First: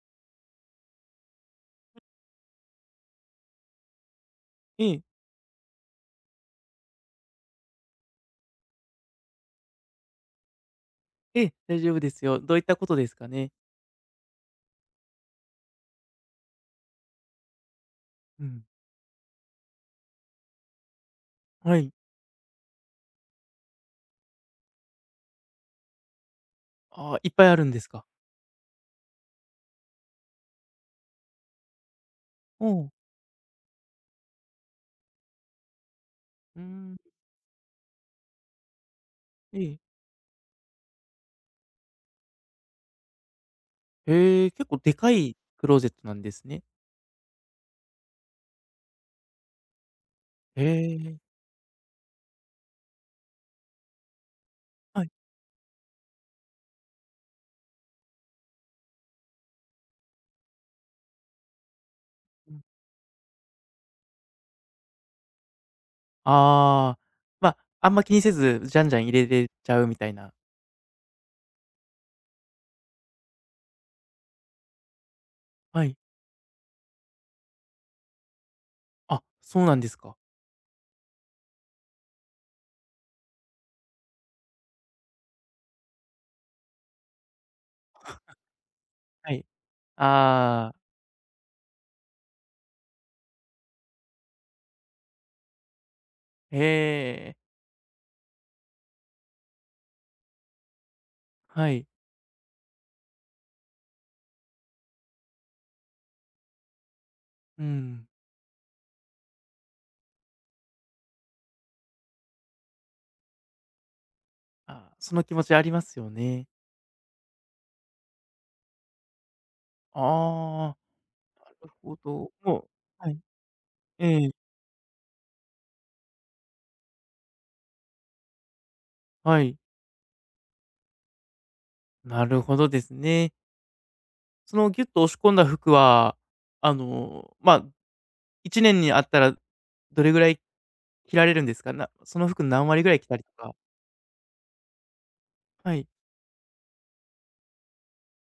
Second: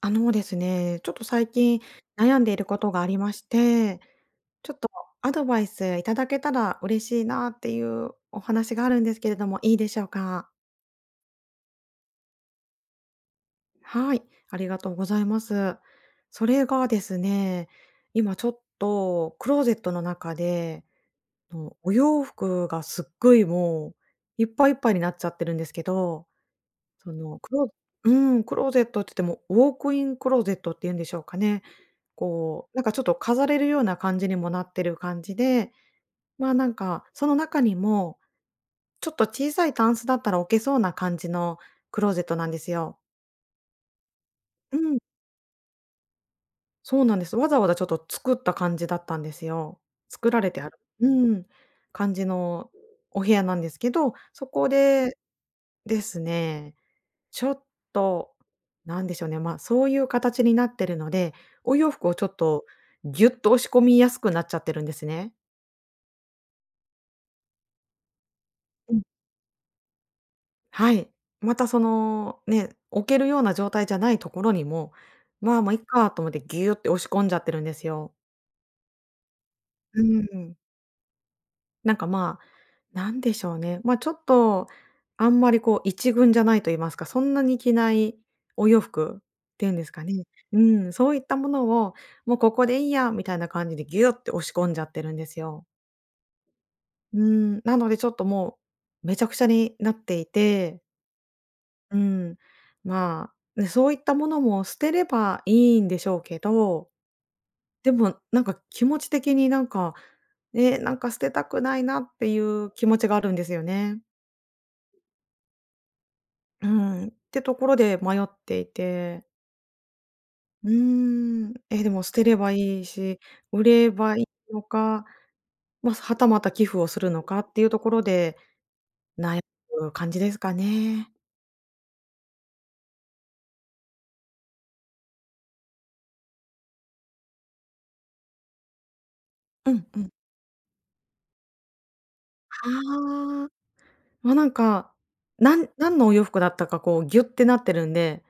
あのですね、ちょっと最近悩んでいることがありまして、ちょっえとえ。アドバイスいただけたら嬉しいなっていうお話があるんですけれども、いいでしょうか？ええ、大丈夫ですよ。どういったことですかね？はい、ありがとうございます。それがですね、今うちょっん。とクローゼットの中で、はい。お洋服がすっごいもう、いっぱいいっぱいになっちゃってるんですけど、そああ、いっの、ぱいクあるんロですか？うークローゼットって言ってもウォークインクローゼットっていうんでしょうかね。おこう、なんう。かちょっと飾れるような感じにもなってる感じで、まあ、うーなんか、ん。その中にも、ちょっと小えさいえ。タンスだったら置けそうな感じのクローゼットなんですよ。へえ、結う構でん、かいクローゼットなんですね。そうなんです。わざわざちょっと作った感じだったんですよ。作られてへあるえ。ん、感じのお部屋なんですけど、そこはい。でですね、ちょっと、なんでしょうね、ま、あそういう形になってるので、お洋服をちょっうん。とぎゅっと押し込みやすくなっちゃってるんですね。ああ、ま、あんま気にせず、じゃんじゃん入れれちゃうみたいな。はい。またその、ね、置けるような状態じゃないところにも、まあ、いっはい。かと思ってギューって押し込んじゃってるんですよ。あ、そうなんですうか。ん。なんか、まあ、なんでしょうね、ま、ちょっと、あんまりこう一軍じゃないと言いますか、そんなに着ないお洋服っはい。ていうんですかね。うああ。ん、そういったものを、もうここでいいやみたいな感じでギューって押し込んじゃってるんですよ。へうえ。ん、なのでちょっともう、めちゃくちゃになっていて、はい。うん。まあ、ね、そういったものも捨てればいいんでしょうけど、うでん。もなんか気持ち的になんか、ね、なんか捨てたくないなっていう気持ちがあるんですよね。ああ、その気持ちありますよね。うん。ってところで迷っていて。うーああ、なん。るえ、でほも捨てど。ればもう、いいはい。し、売れえばいえ、いのか、まあ、はたまた寄付をするのかっていうところで、悩はい。む感じですかね。なるほどですね。そのギュッと押し込んだ服は、ま、1年にあったらうんうどん。れぐらい着られるんですか？な、その服何割ぐらい着たりとはあ。か。まあ、なんか、なんはい。何のお洋服だったかこうギュってなってるんで、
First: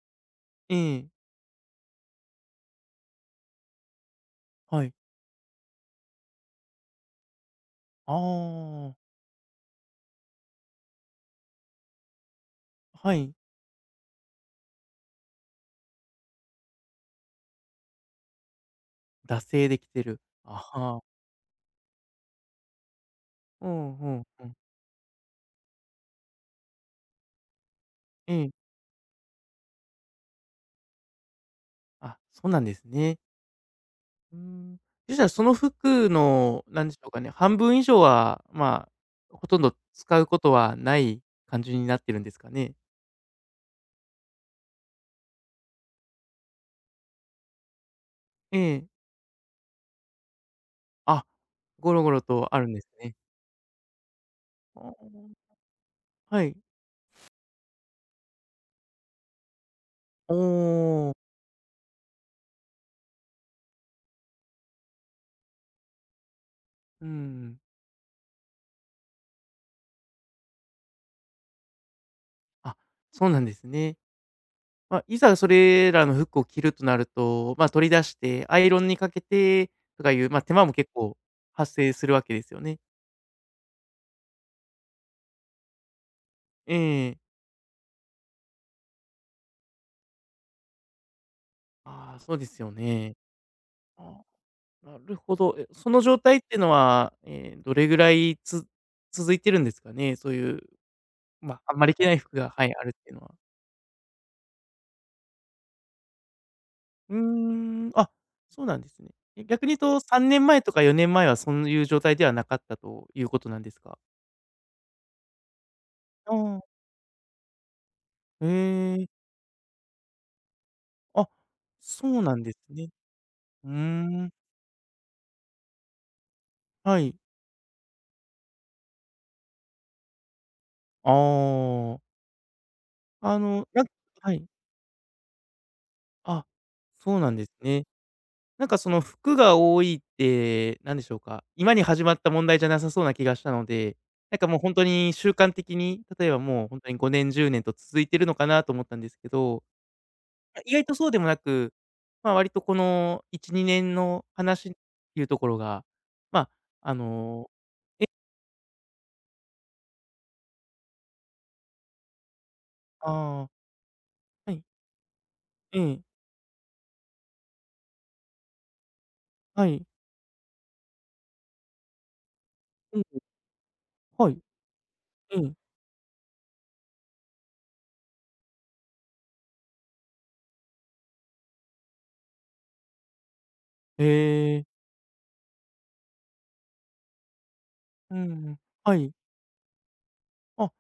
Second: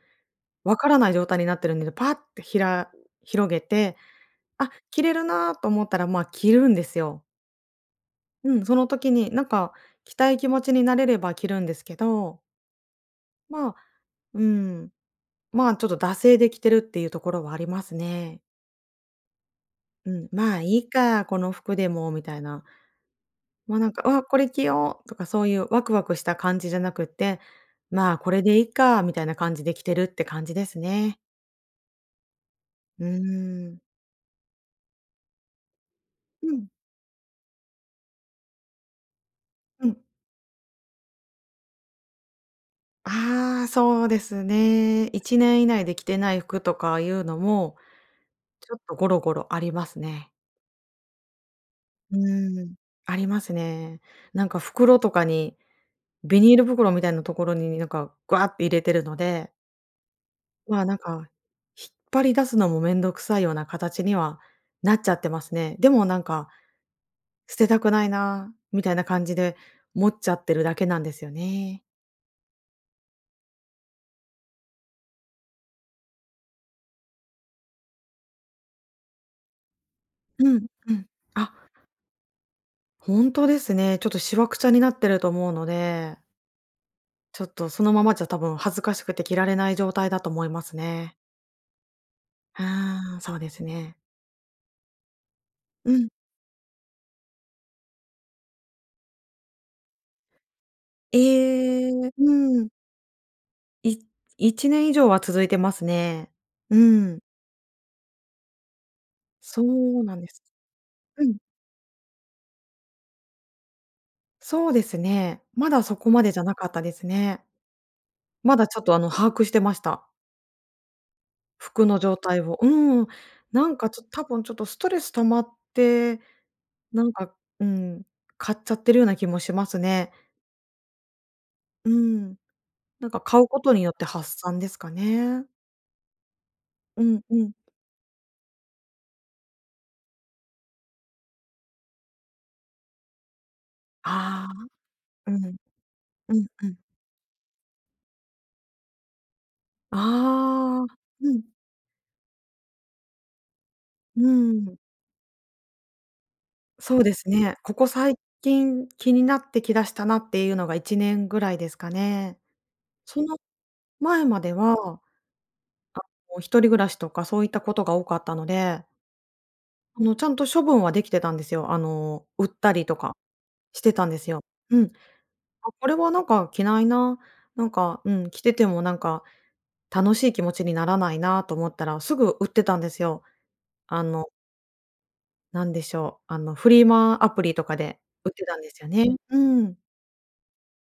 えわからえ、ない状態になってるんで、パッて広げて、あ、はい。着れるなと思ったら、ま、あ着るんですよ。あうん、そのあ、時になんか着たい気持ちになれれば着るんですけど、はい。まあ、うん、ま、ちょっと惰性で着てるっていうところはありますね。惰性で着てうる。ん、あまあいいは。か、この服でもみたいな。うもうなんんうか、わんあ、こうれん。着ようとかそういうワクワクした感じじゃなくって、まあ、こえれでいいえ。かみたいな感じで着てるって感じですね。あ、そうなんですうね。ーん。うーん。そしたらその服うの、ん、なんでしょうかね、半分以上は、まあ、ほとんどうん。使うことはない感じになってるんですかね？ああ、そうですね。1年以内で着てない服とかいうのも、えちょっえ。とゴロゴロありますね。あ、ゴロゴうロとあーるんん、ですね。ありますね。なんかああ、袋とかに、ビはニい。ール袋みたいなところになんか、グワって入れてるので、おま、あなんお。か、引っ張り出すのも面倒くさいような形にはなっちゃってますね。でもなんか、う捨ん。てたくないなみたいな感じで持っちゃってるだけなんですよね。あ、そうなんですね。まあ、いざそれらの服を着るとなると、まあ、取り出してアイロンにかけてとかいう、まあ、う手間ん、も結うん。構あ、発生するわけですよね。本当ですね。ちょっとしわくちゃになってると思うので、ええ。ちょっとそのままじゃ多分恥ずかしくて着られない状態だと思いますね。ああ、そうですよあね。あ、そうですね。あ、なるほど。え、そうのん。状態っていうのは、どれぐらいつ、続いてるんですかね？そういう、えまあ、あんまり着なえ、いう服が、はん。い、あるっていうのは。い1年以上は続いてますね。ううーん。ん、あ、そうなんですね。え、逆そに言うとうなん3です。年前とか4年う前はん。そういう状態ではなかったということなんですか？そうですね。まだそこまであじゃなあ、かったですね。へまだちょっとあえ。の、把握してました。あ、服のそ状うな態んですを。ね。うん。なうーんか多ん、分ちょっとストレス溜まって、はなんい。か、うん、買っちゃってるような気もしますね。あうあ、ん。なんか買うことなにん、よっては発い。散ですかね。あ、うそうんなんうですん。ね。なんかその服が多いって、なんでしょうか、今に始まった問題じゃなさそうな気がしたので、なんかあもうあ、ほんとに習う慣ん。的に、例えうばんもううん。ほんとに5年、10年と続いてるのかなと思ったんですけど、まあ、意あ外あ、とそうでもうなん、く、まあ、割とこの1、2年のう話っん。ていうところが、まあ、あそうですの、ね。ここ最近気になってきだしたなっていうのが1年ぐらいですかね。あそのあ、前まではい、は、ええ。もう一人暮らしとかそういったことが多かったので、はい。あの、ちゃんと処分はできてたんですよ。あの、売ったりとうん。かしてたんですはい。よ。うん。うん。あ、これはなんか着ないな、なんか、うん、着ててもなんか楽しい気持ちにならないなと思ったら、すぐ売ってたんですよ。あへの、え。なんでしょう、あの、フリマアプリとかでう売ってたん。んですよはね。い。うん。あ、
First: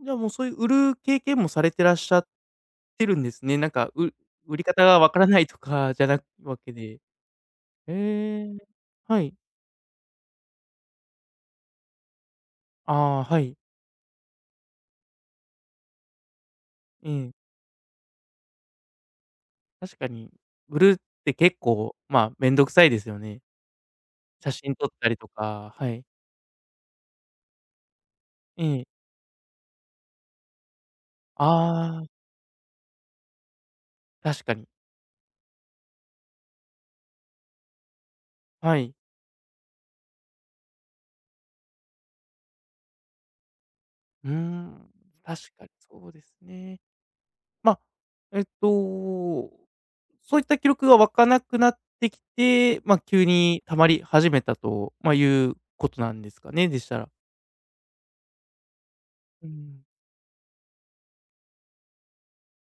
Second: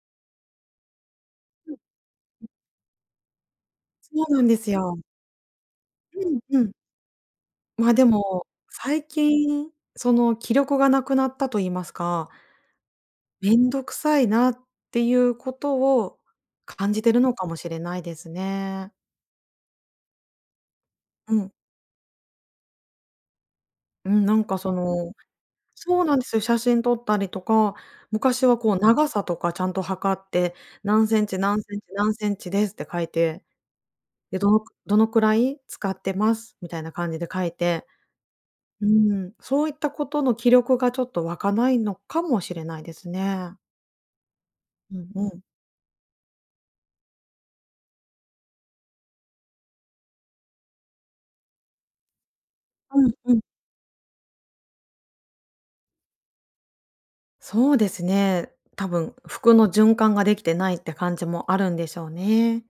じゃあもうそういう売る経験もされてらっしゃってるんですね。なんか、う、そうなんで売りす方がよ。わからないとかじゃなくわうんうけん。で。ま、でへも、え。最はい。近、その気力がなくなったと言いますか、ああ、はい。めんどくさいなっていうことを感じえてるのえ。かもしれないですね。確かに、売るってうん。結構、まあ、めんどくさいですよね。うん、なん写かそ真撮ったのりとか、はそい。うなんですよ、写真撮ったりとか、昔はえこうえ。長さとかちゃんと測って、何センチ何センチああ、何センチですって書いて、で、確どかのに。どのくらい使ってますみたいな感じで書いて、はうい。ん、そういったことの記録がちょっと湧かないのかもしれないですね。うーん、うんうん。確かにそうですね。まあ、えっとそういった記録が湧かなくなってきて、まあ、うん急うん。に溜まり始めたと、まあ、いうことなんですかね？でしたら。そうですね。多分う服のん。循環ができてないって感じもあるんでしょうね。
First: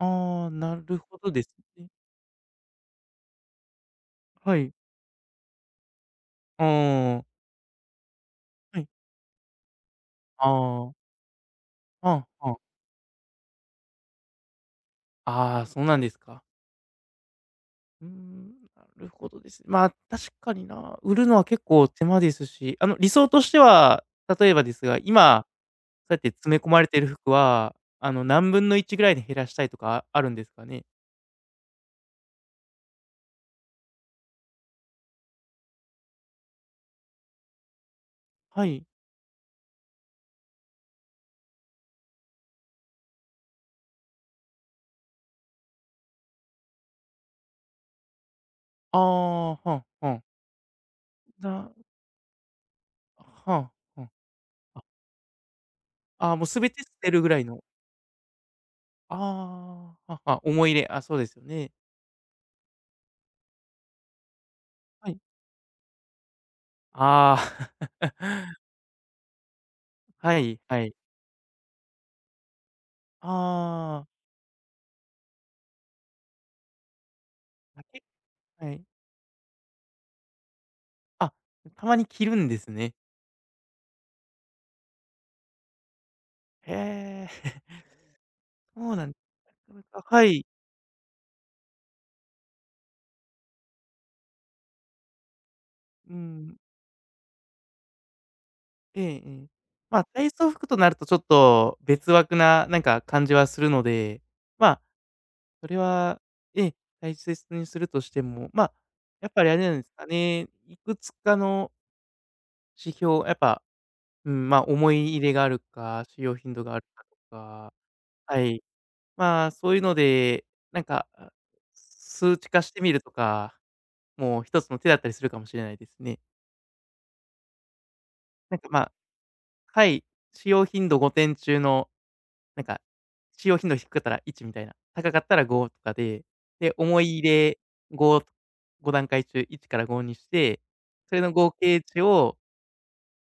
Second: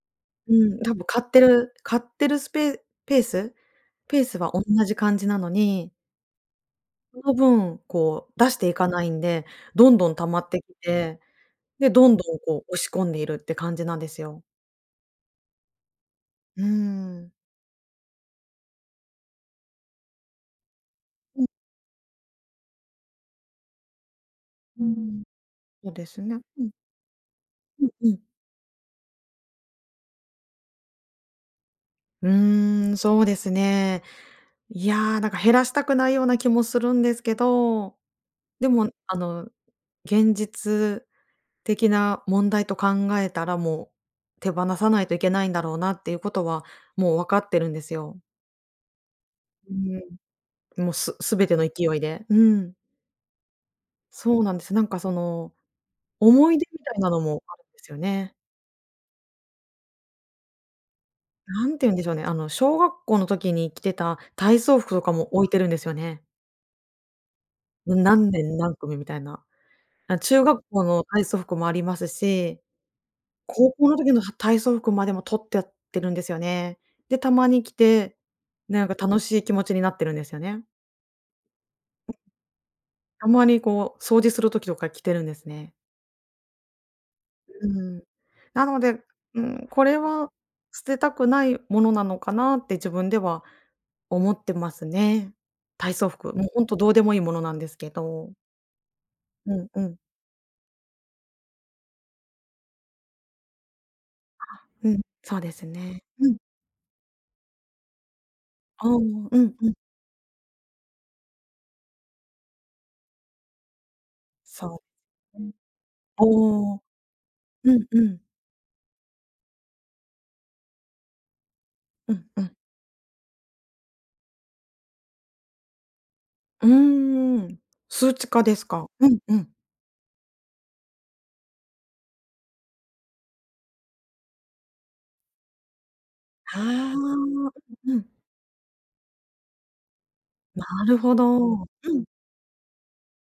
ああ、うなん、多る分ほ買どってでするね。買ってるスペペースペースはは同い。じ感じなのに、あそのあ、分、こう出していはい。かないんで、どんどん溜まあってきあ、て、で、どんどあんあ。こう押し込んでいるって感じなんですよ。ああ、ああ、そうなんですか。うーん。うーん、なるほどですね。まあ、確かにな、売るのうはん結構手間ですし、あの、理想としては、例えばですうが、ん。今、そうでそうやっすてね。詰めう込ん、まれている服は、うん、うあん。の、何分の1ぐらいに減らしたいとかあるんですかね？うーん、そうですね。いやー、なんか減らしたくないような気もするんですけど、はでい。も、あの現実的な問題と考えたら、もう手放さないといけないんだろうなっていうことは、もう分かってるんですよ。ああ、うはんはん、ん。もう、全てのな、勢いで。うん。はあ、う、そうなんです。なんかその、あ、ああ、もう思い出全みて捨たいてなのるぐらもいあの。るんですよね。ああ、はあはあ、思い入れ、あ、そうですよなね。んて言うんでしょうね、あの、小学校の時に着てた体操服とはかい。も置いてるんですよね。ああ、何年 何組みたいな。あ、は中い学は校い。の体操服もありますし、高校のああ、時の体操服までも取ってやってるんですよね。で、たまに着あ、け、て、はい。なんか楽しい気持ちになってるんですよね。あ、たまに着るんですね。たまにこう、掃除する時とか着てるんですね。へえ、う ん。なそのうで、なん、なかうん、これなか、ははい、捨てたくないものなのかなって自分では思ってますね。体操う服、もうん、ほんとどうでもいいものなんですけど。ええええ。うんうん。まあ、体操服となるとちょっと別枠な、なんか感じはするので、まあ、うん、そうでそすれね。はうん。ええ、大切にするとしても、まあ、ああ、うやんっうぱりあれなん。んですかね、いくつかの指標、やっぱ、うん、まあ、そ思い入れう。うがあん。るか、使用頻度がおあお。るかとうか、んうん。はい。まあ、そういうので、なんか、あ、うん数う値ん。化してみるとか、もう一つの手だったりするかもしれないですね。うーん。数値化でなんすか、まか？あ、うんうん。はい、使用頻度5点中の、なんか、使用頻度低かったら1みたいな、高かったら5とかで、ああ、で、思うい入んれうん。5、5段階中1から5にして、なるそほれの合ど。う計値ん。を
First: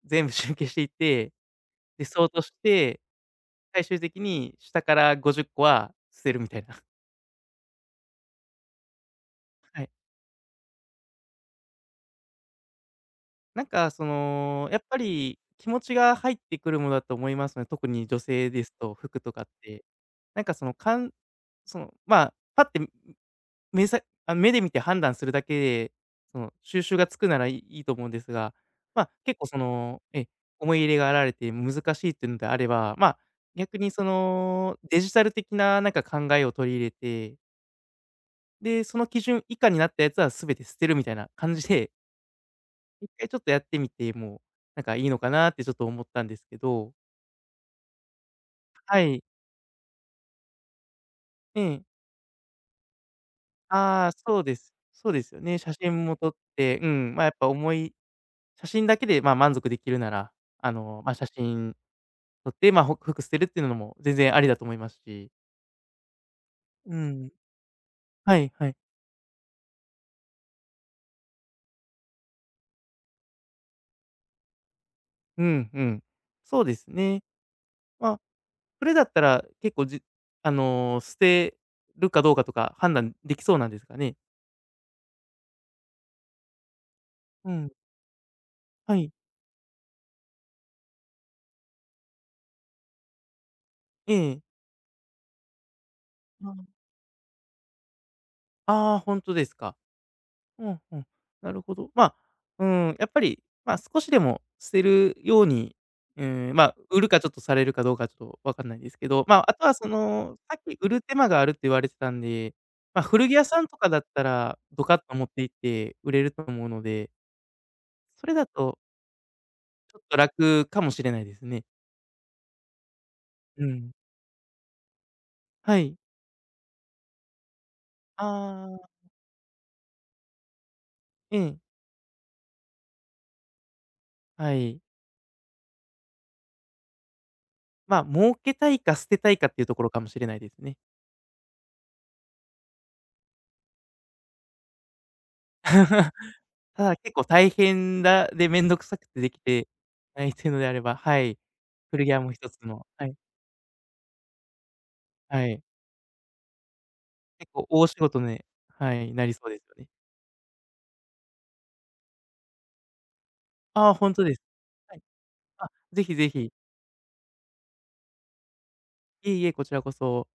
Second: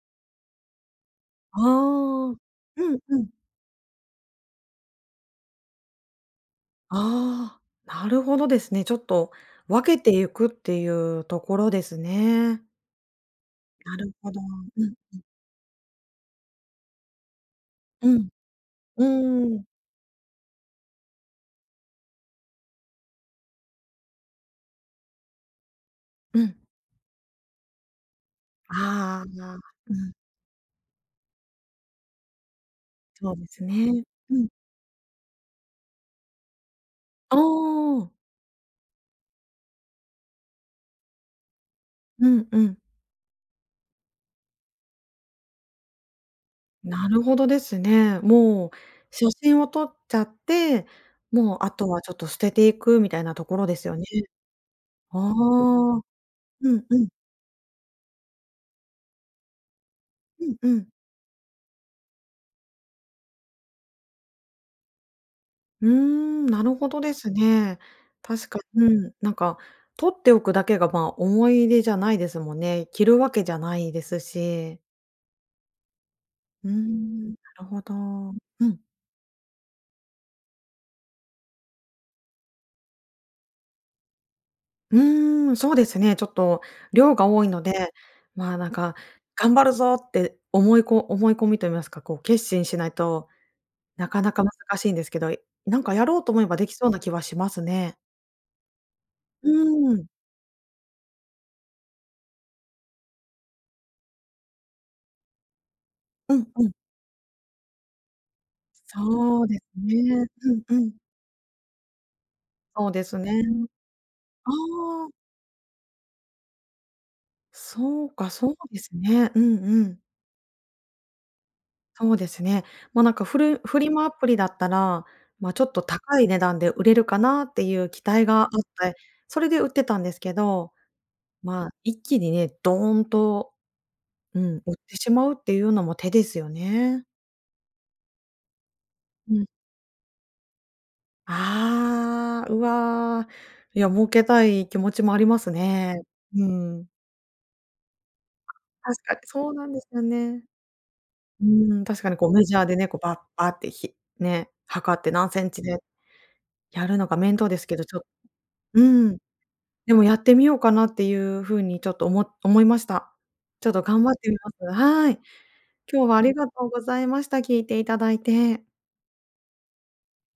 全部集計していって、ああ。で、想うんとしてうん。最終的に下から50個は捨てるみたいな。ああ、なるほどですね。ちょっと はい。分けていくっていうところですね。なんかなそるほど。の、やっうんぱり気持ちが入ってくるものだと思いますね。特にう女ん。性ですと、う服とかっーん。て。なんかその、かん、その、まあ、パッて、目さあ、目で見て判断するだけで、そうのん。収集がつくならいいいと思うんですが、まあ、あ結構そあ、うの、ん、え、思い入れがあられて難しいっていうのであれば、まあ、そうです逆にね。そうん。のデジタル的ななんか考えを取り入れてああ。で、その基準以下になったやつは全て捨てるみたいな感じで、うんうん。一回ちょっとやってみても、なんかいいのかなってちょっと思ったんですけど。なるほどですね。もうはい。写真を撮っちゃって、もうえあとえ。はちょっと捨てていくみたいなところですよね。ああ、そうです。そうあですよね。写あ、真も撮っうて、うんうん、ん、ま、やっぱ思い、写真だけで、ま、満足できるなら、うんあうん。の、ま、写真撮って、ま、ほ、服捨てるっていうのも全然ありだと思いますし。うーん、なるほうどでん。すね。は確いかはい。に、うん、なんか取っておくだけが、まあ、思い出じゃないですもんね。着るわけじゃないですし。うんうん。そううーですね。ん、なるほど。まあ、うん。それだったら結構じ、あの、捨てるかどうかとか判断できそうなんですかね？うーん、そうですね。ちょっと量が多いうのん。で、まあ、なんかはい。頑張るぞって思い込みと言いますか、こう決心しないとなえかなえ。か難しいんですけど、なんかやろうと思えばできそうな気はしますね。ああ、本当でうすか。ーん。うんうん。なるほど。まあ、うん、やっぱり、まあ、少しでも捨てるように、ううんん、まうん。あ、売るかちょっとされるかどうかちょっとわかんないですけど、まそうあ、あですとはそね。の、さっうんきう売ん。る手間があるって言われてたんで、そうまあ、です古着屋さんね。とかだったあら、ドカッあ、と持って行って売れると思うので、そうそか、れだそうとですね。うんうちょん。っと楽かもしれないですね。そうですね。ま、なんかフルうフん。リマアプリだったら、ま、ちょっはとい。高い値段で売れるかなっていう期待あがあって、あ、それで売ってたんですけど、ええ、まあ、一気にね、ドーンと、うはん、売っい。てしまうっていうのも手ですよね。まあ、儲けたいか捨てたういかん。っていうところかもしれないですね。ああ、うわー。いや、儲けたい気持ちもありますね。う たん。だ結構大変だ、で、めんどくさ確くかてにできそうなてんですよないね。というのであれば、はい、うん、確古か着にはこもうメ一ジつャーでの、ね、こうはい、バッバッって測って何セはンい、チでやるのが面倒結で構すけど、大仕ちょっと事ね、うはい、ん。なりそうですよね。でもやってみようかなっていう風にちょっと思いました。ちょっとああ、頑ほ張んっとてでみす。ます。はい。はい。あ、ぜ今日ひはあぜりがひ。とうございました。聞いていただいて。いえいえ、こちらこそ。